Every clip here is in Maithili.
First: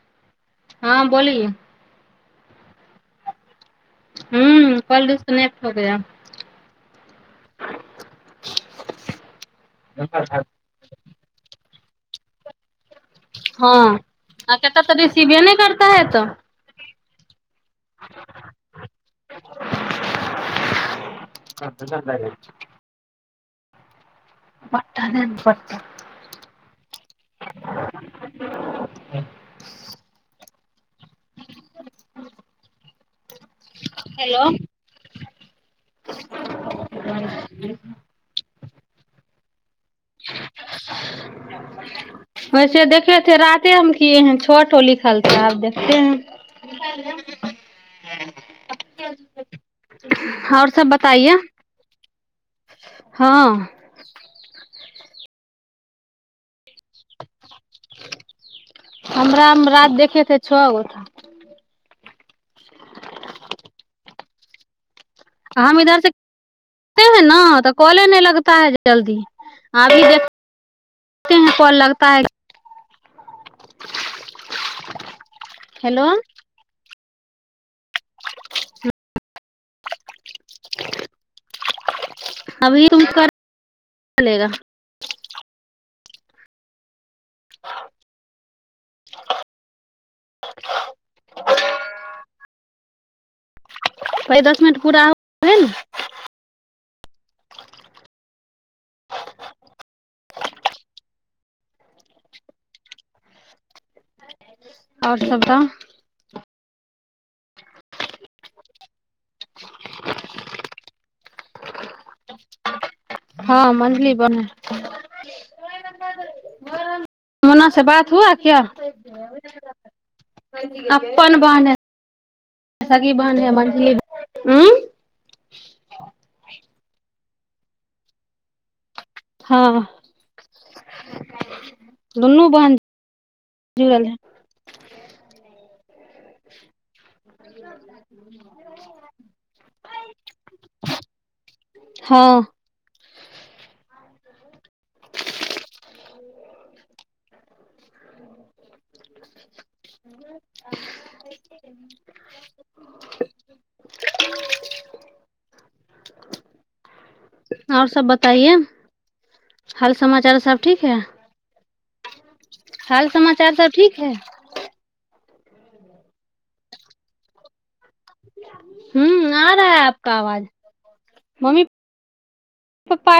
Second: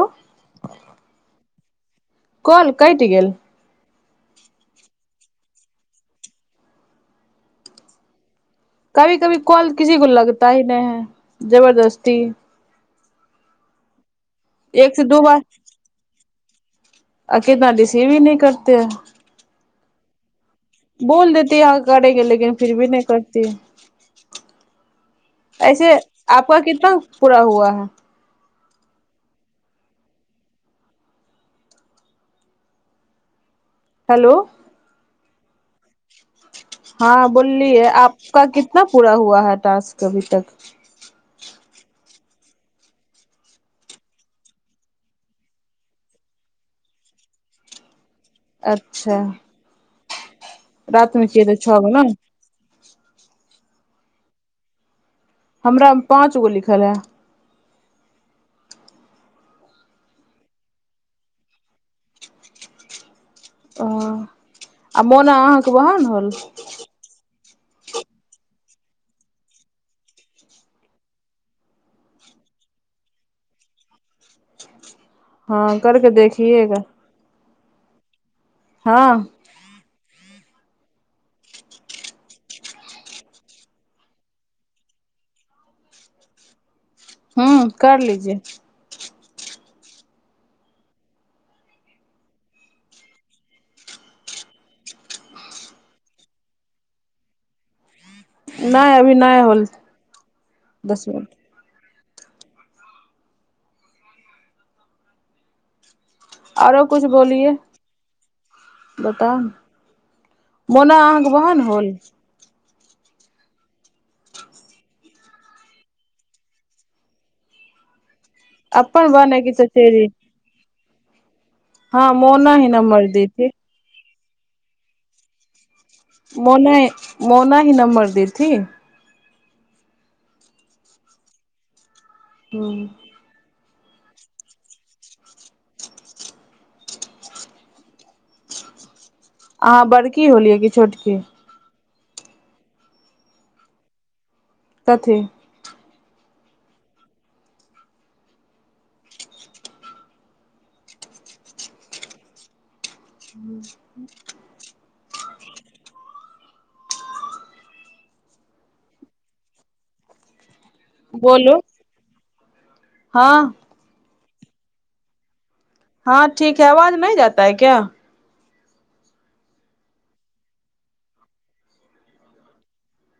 ह हँ बोलए कोल कैटि गेल हुँ कॉल रिसीव करबै आब कभी कभी कल किसी को लगता ही नहि है जबरदस्त ती हँ अ एत तऽ एक रिसीव य नहि करता है तऽ अच्छा केना रिसीवी नहि करत हैं बोल देती यहाँ करेंगे लेकिन फि भी नहि कर त पट्टा दे पट्टा। ऐसे आपक कितना पूरा हुआ है ह हेलो हँ बोललियै आपका कितना पूरा हुआ ह दस अभी तक वैसे देखे छै राते हम कि है छोट हो लिखल छै आब देखते हैं अच्छा [unintelligible] रतिमे छ तऽ छ बला हँ हमरा पाँच गो लिख खरा हमरा रति देखेथे छओ गो था [unintelligible] ओ आ मोना अहाँके हम इधर वहान से होल ते हैं ना तऽ कॉले नहि लगता है जल्दी अभी देखे हैं कॉल लगता है हँ हेलो करके देखिएगा हँ [unintelligible] अभी उक चलेगा हू कर लीजे ह दस मिनट पूरा ने नहि अभी नहि होल दस मिनट [unintelligible] आओर सभ त आरो कुछ बोलिए बता मनो अहां कन हॉल हँ मंदी पर मोना से बात हुआ क्या अपन बहन हैय की चचेरी अपन बहन है हँ मोना ही नमर दी थी हुँ म मोना मोना ही नम्बर दीथी हँ दुनू बहन हूँ जूलै [inaudible] अहाँ बड़की होलियै कि छोटकी हँ कथी ह [unintelligible] आओर सब बताइए हाल समाचार सब ठीक है बोलू हाल समाचार सब ठीक है हँ ठीक है आवाज नहि जाता है क्या हुँ आ रहा है आपक आवाज मम्मी प्पा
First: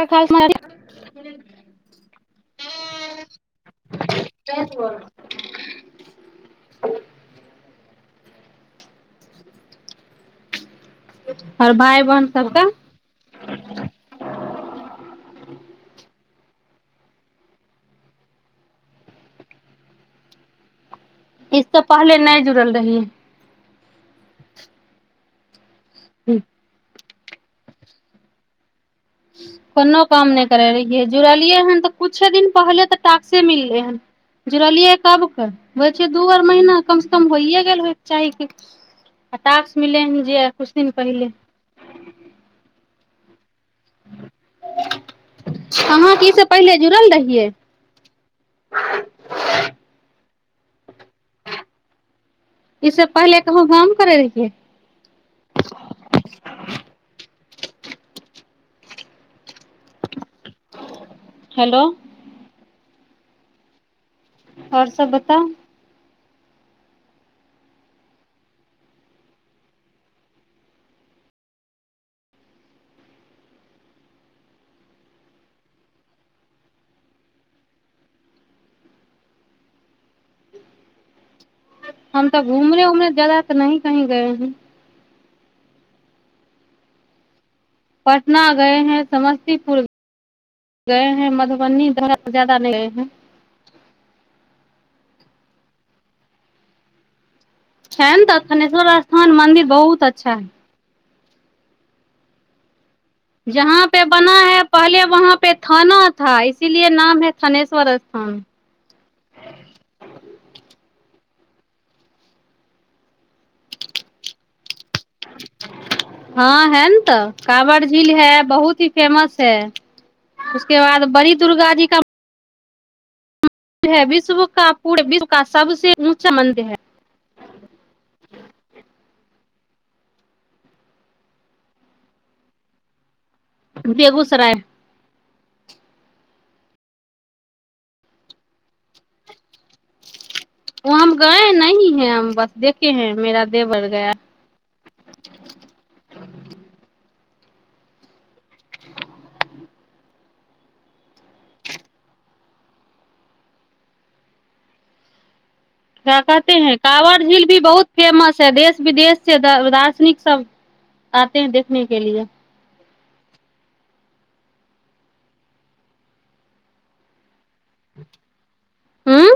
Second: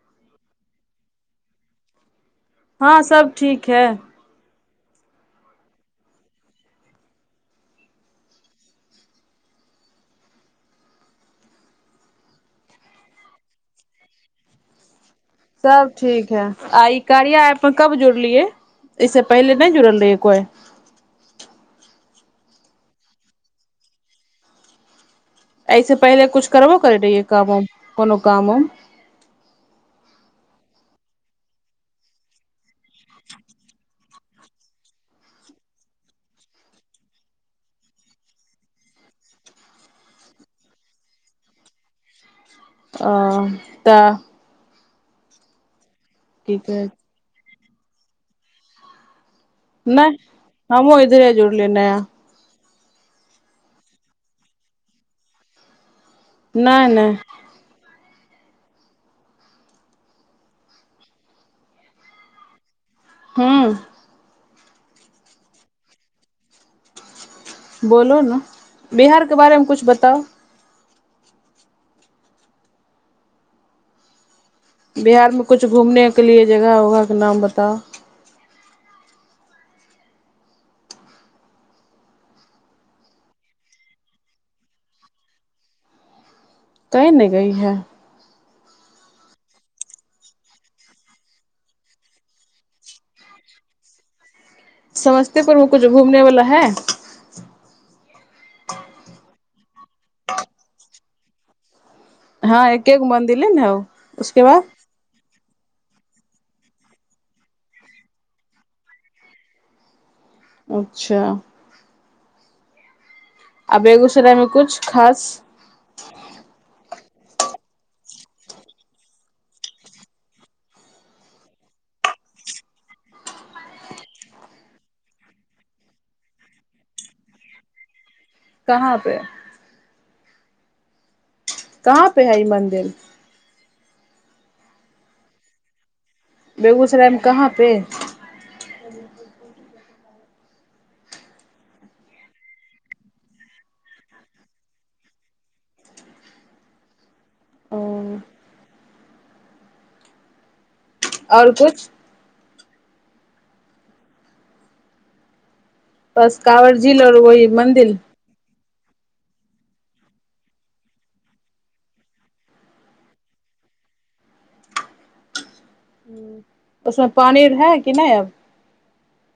हँ सब ठीक है क [inaudible] आओर भाय बहिन सबके सब ठीक है आ ई कारिया मे कब जुड़लियै इे पहिले नहि जुड़ल रहहियै कोइ इस तऽ पहले नहि जुड़ल रहहि ऐसे पहिले कुछ करबो कर रहहिै काम कोनो कामउम कोनो काम नहि करैत रहियै जुड़लियै हन तऽ किछुे दिन पहिले तऽ टक्से मिललै हन जुड़लियै कबके होइ छै दू आर महीना कमसँ कम होइए गेल होयके चाही कि आ टास्स मिललै हन जे किछु दिन पहिले आ तऽ अहाँ की से पहिले जुड़ल रहियै नहि हमहु इधरे जुड़ लेनेय ईस पहिले कहू गाम करै रहिियै नहि नहि हेलो हँ आओर सब बताउ बोलू ने बिहारके बारेमे किछु बताउ बिहारमे किछु घूमनेके लिए जगह उगहके नाम बताउ हम तऽ घूमने उमने जााददा तऽ नहि कही गए हैं कहिं ने गई है पटना गए हैं समस्तीपुर गए हैं मधुबनी जादा नहि गए हैं समस्तीपुर मे कुछ घूमने वाला है छै ने तऽ थनेश्वर स्थान मन्दिर बहुत अच्छा हइ हँ एक जहाँ पे बना है पहले वहाँ पे थाना थ इसीलिए नाम है थानेश्वर स्थान अच्छा आ बेगूसराय में कुछ खास काँवर झील है बहुत ही फेमस है उसके बाद बड़ी दुर्गा जी का विश्व क पूरा विश्व क सबस ऊँचा मन्दिर है कहाँ पे कहाँ पे है ई मन्दिर बेगूसरायमे बेगूसरायमे कहाँ पे ओ हम गए नही हैं हम बस देखे हैं मेरा देवर गया ओ [unintelligible] आओर किछु क्या बस कहे है कांवर और काँवर झील वही भी बहुत मंदिर फेमस है देश विदेश से दार्शनिक सब आते है देखने के लिए ओमे पानि हँ क नहि आब हुँ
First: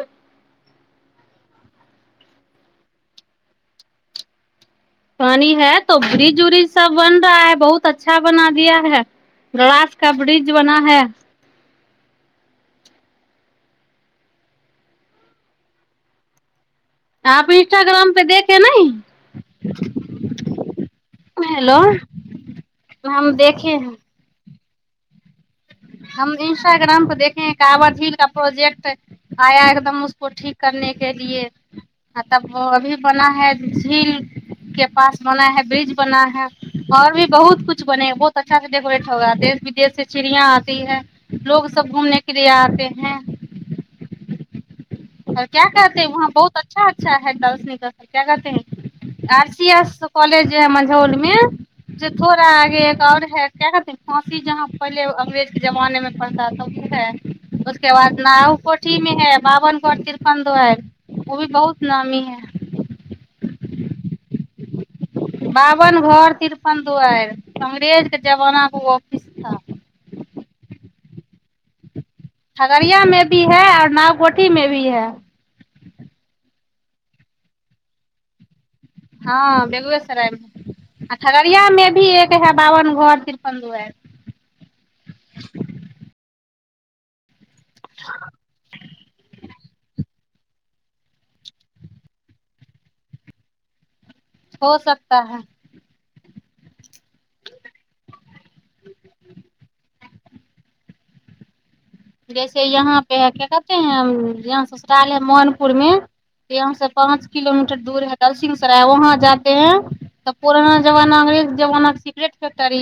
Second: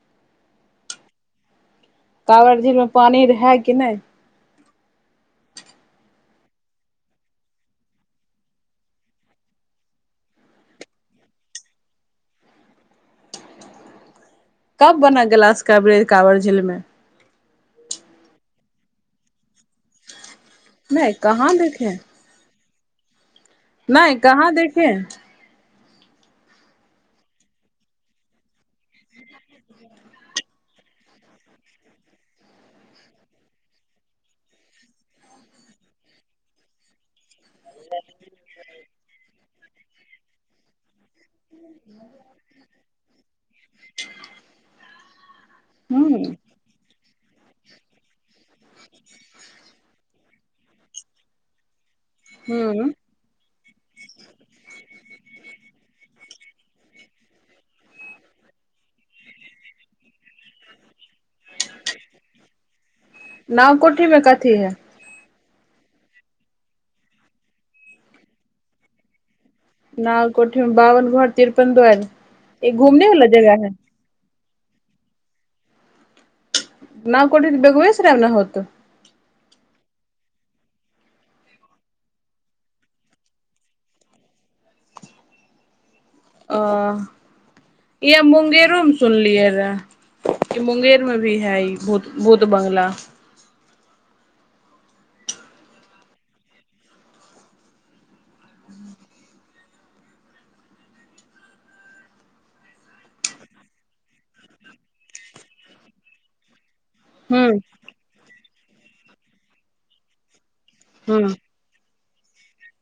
कवड़ झील मे पानि है कि नहि पानी है तो ब्रिज उ्रिज सब बन रहा है बहुत अच्छा बना दिया है गलास का ब्रिज बना है कब बना गिलास कबरेज कवर झील मे आप इंस्टाग्राम पे देखे नहिं नहि कहाँ देखे हम देख नहि कहाँ देख के हम इंस्टाग्राम पे देखे है कांवर झील का प्रोजेकट आया एकदम उसको ठीक करने के लिए तब अभी बना है झील के पास बना है ब्रिज बना है और भी बहुत कु बने बहुत अच्छा से डेकोेट होगा देश विदेश से चिड़िया ठीक है लोग सब घूमने के लिए आते हैं आ क्य क कहते हूँ वहाँ बहुत अच्छा अच्छा है ज आर सी एस कलेज जे मझ होलमेी जे थोड़ा आगे हूँ एक और है क्या कहते फाँसी जहाँ पहिले अंग्रेज के जमाने में पड़ता त ओ है उसके बाद नाव कोठी में है बाबन तिरपण दुआर ओ भी बहुत नामी है नाव कोठी में कथी है बभन घर तिरपन दुआरि अंग्रेज के जमानाे ओ ऑफिस ा न कोठेमे बाबावन घोर तिरपन दुआर खगड़िया में भी है और नव कोोठी में भी है न कोठे बेगुबेसराब न होत हँ बेगुएसरायमे आ खगड़ियामे भी एक हए बाबन घर तिरपन दुहार आ इह मुंगेरो मे सुनलियै रहे ई मुंगेर मे भी है ई भूत भूत बङंगला हो सकता है जैसे यहाँ पे है क्या कहते है यहाँ ससुराले है मोहनपुर में यहाँ से पाँच हूँ किलोमीटर दूर है दलसिंहसराय वहाँ जाते हैं त पुरानना जमाना हूँ अंग्रेज जमानाक ट तर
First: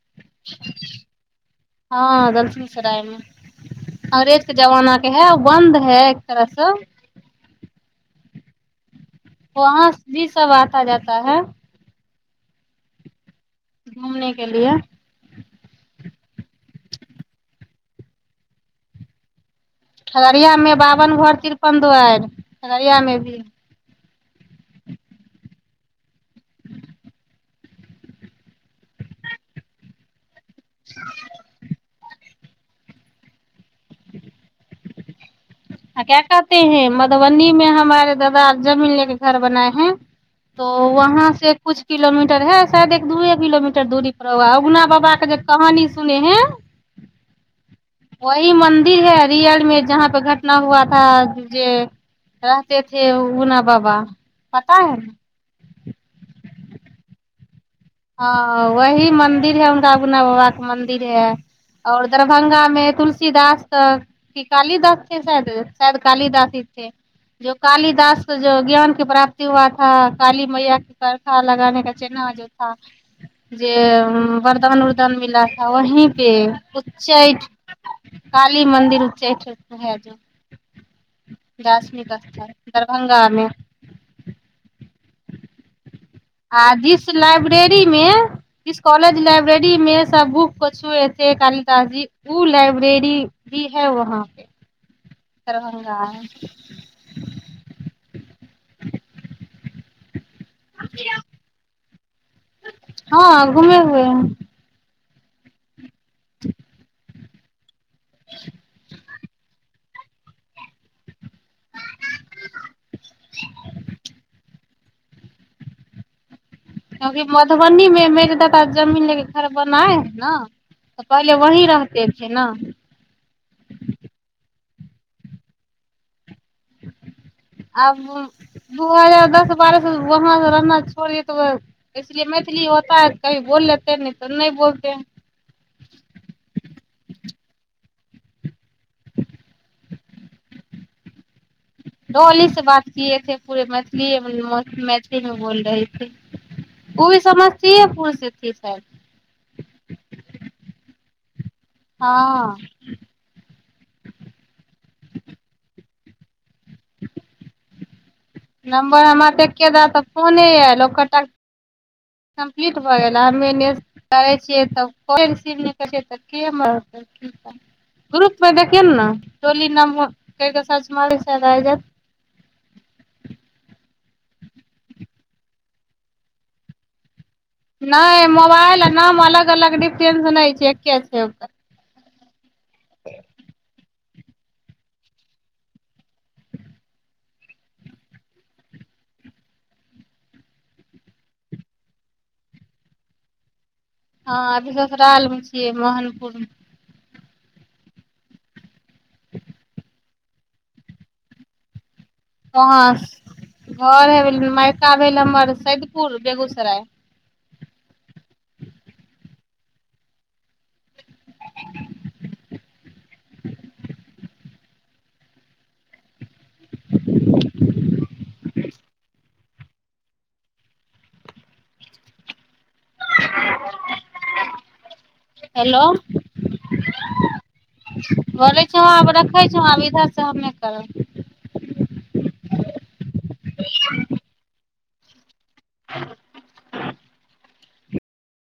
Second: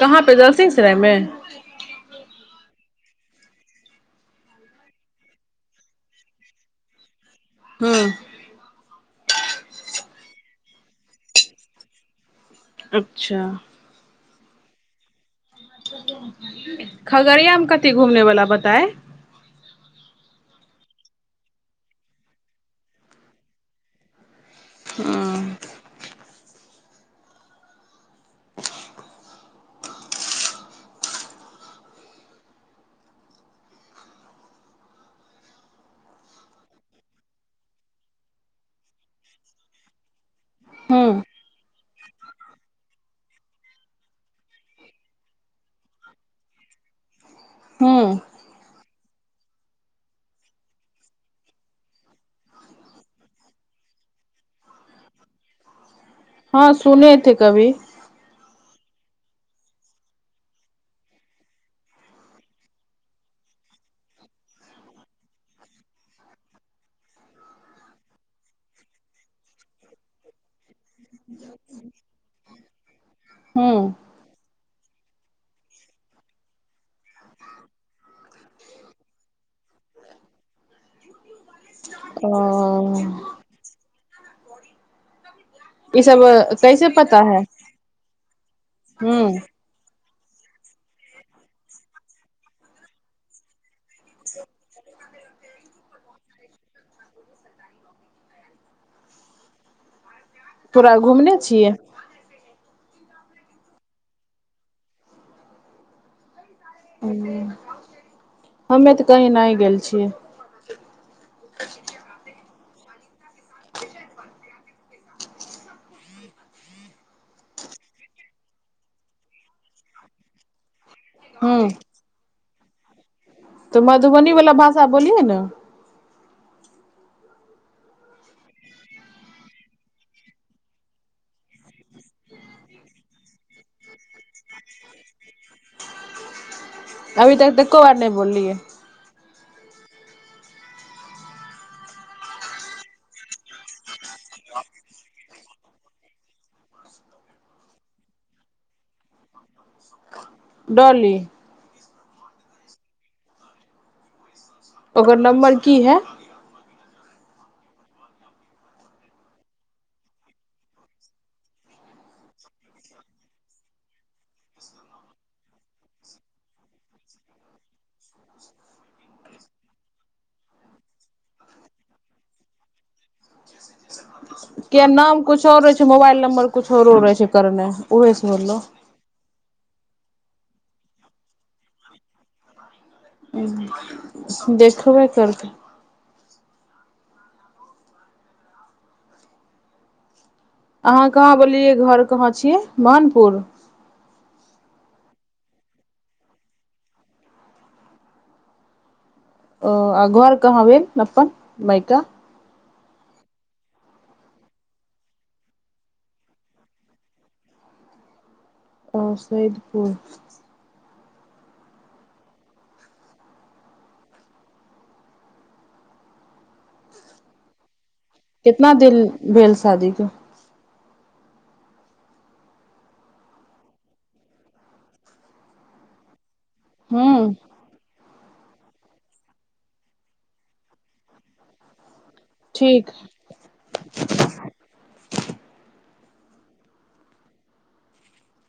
कहाँ पे दलसिंहसरायमे हँ दलसिंसरायमे अंग्रेजके जमानाे है बन्द है एक तरहसँ हँ वहाँ भी सब आता जाता है अच्छा घूमने के लिए खगड़ियामे कथि घुमने वलाा बताए खगरियामे बाबन भोर तिरपन दुआर खगरियामे भी हुँ ह [unintelligible] क्या कहते हैं मधुबनी में हमारे दादा जमीन ले के घर बनाए हैं तो हँ वहाँ से कुछ किलोमीटर है शायद एक दूए किलोमीटर दूरी पर होा उगना बाबा के जे कहानी सुने हैं वह म मन्दिर है रियल मे जहाँ पे घटना हुआ थ जे रहतेथे उना बाबा पता है ने हँ सुनेथे कभी ह वही मंदिर है उनका उगना बाबा के मंदिर है और दरभंगा में तुलसीदास क कालीदासे शायद शायद कालीदास है जो कालीदास जो ज्ञान के प्राप्ति हुआ था काली मैया के करखा लगाने क चिन्हा जो जे हूँ वरदान उर्दान मिला थ वहीं पे उच्चैठ काली मन्दिर उच्चैठ भै जा दार्शनिक स्थल ओ दरभंगा मे ई सब आ कैसे जिस पता है लाइब्रेरी मे जिस कॉलेज हूँ लाइब्रेरी मे सब बुक पछुएथे कालिदास जी ओ लाइब्रेरी भी है वहाँ पे दरभंगा पूरा घुमने छियै हँ घुमे हुए हैं ह हँमे तऽ कहि नहि गेल छियै [unintelligible] क्यंकि मधुबनीमे मेघदादा जमीन लेके खरबनाइ हइ ने तऽ पहिले वही हूँ रहतेथे ने तऽ मधुबनीवला भाषा बोलियै ने आब दू हजार दस बारह से वहा से रहना छोड़िय तऽ इसलि मैथिली होता है कभी बोल लेतेै न तऽ नहि बोलतेै बोलियए त उन्ही से बात किए पूेरे मैथिली मैथिलीमे बोल रहेे उ भी समस्तीपुर थे शायद डॉली हँ ओकर नम्बर की है नम्बर हमरातेकके द तऽ फोने यए लोक क टा कम्प्लीट भऽ गेल आ मैनेज करै छियै तब कोई रिसीव नै लै छै तऽ के म की कर ग्रुपमे देखियौ ने ने डॉली नाम करि कऽ सर्च मारै छै आ जायत के नाम कछु आओर रहे छै मोबाइल नंबर कछु आरोर रहे छै करने उहे नहि से बोललो मोबाइल आ नाम अलग अलग डिटेंशन नै छै एके छै ओकर ह देखबे करत अहाँ कहाँ बोललियै घर कहाँ छियै महानपुर हँ अभी ससुराल मे छियै मोहनपुर अ आ घोर कहाँ भेल अपनन मायका कहाँ घर ह मायका भेल हमर सैदपुर बेगूसराय हुँ [unintelligible] कितना दिन भेले शादी क हेलो हुँ बोलै छ आ रखै छ इधर से हम नहि करब ठीक [unintelligible]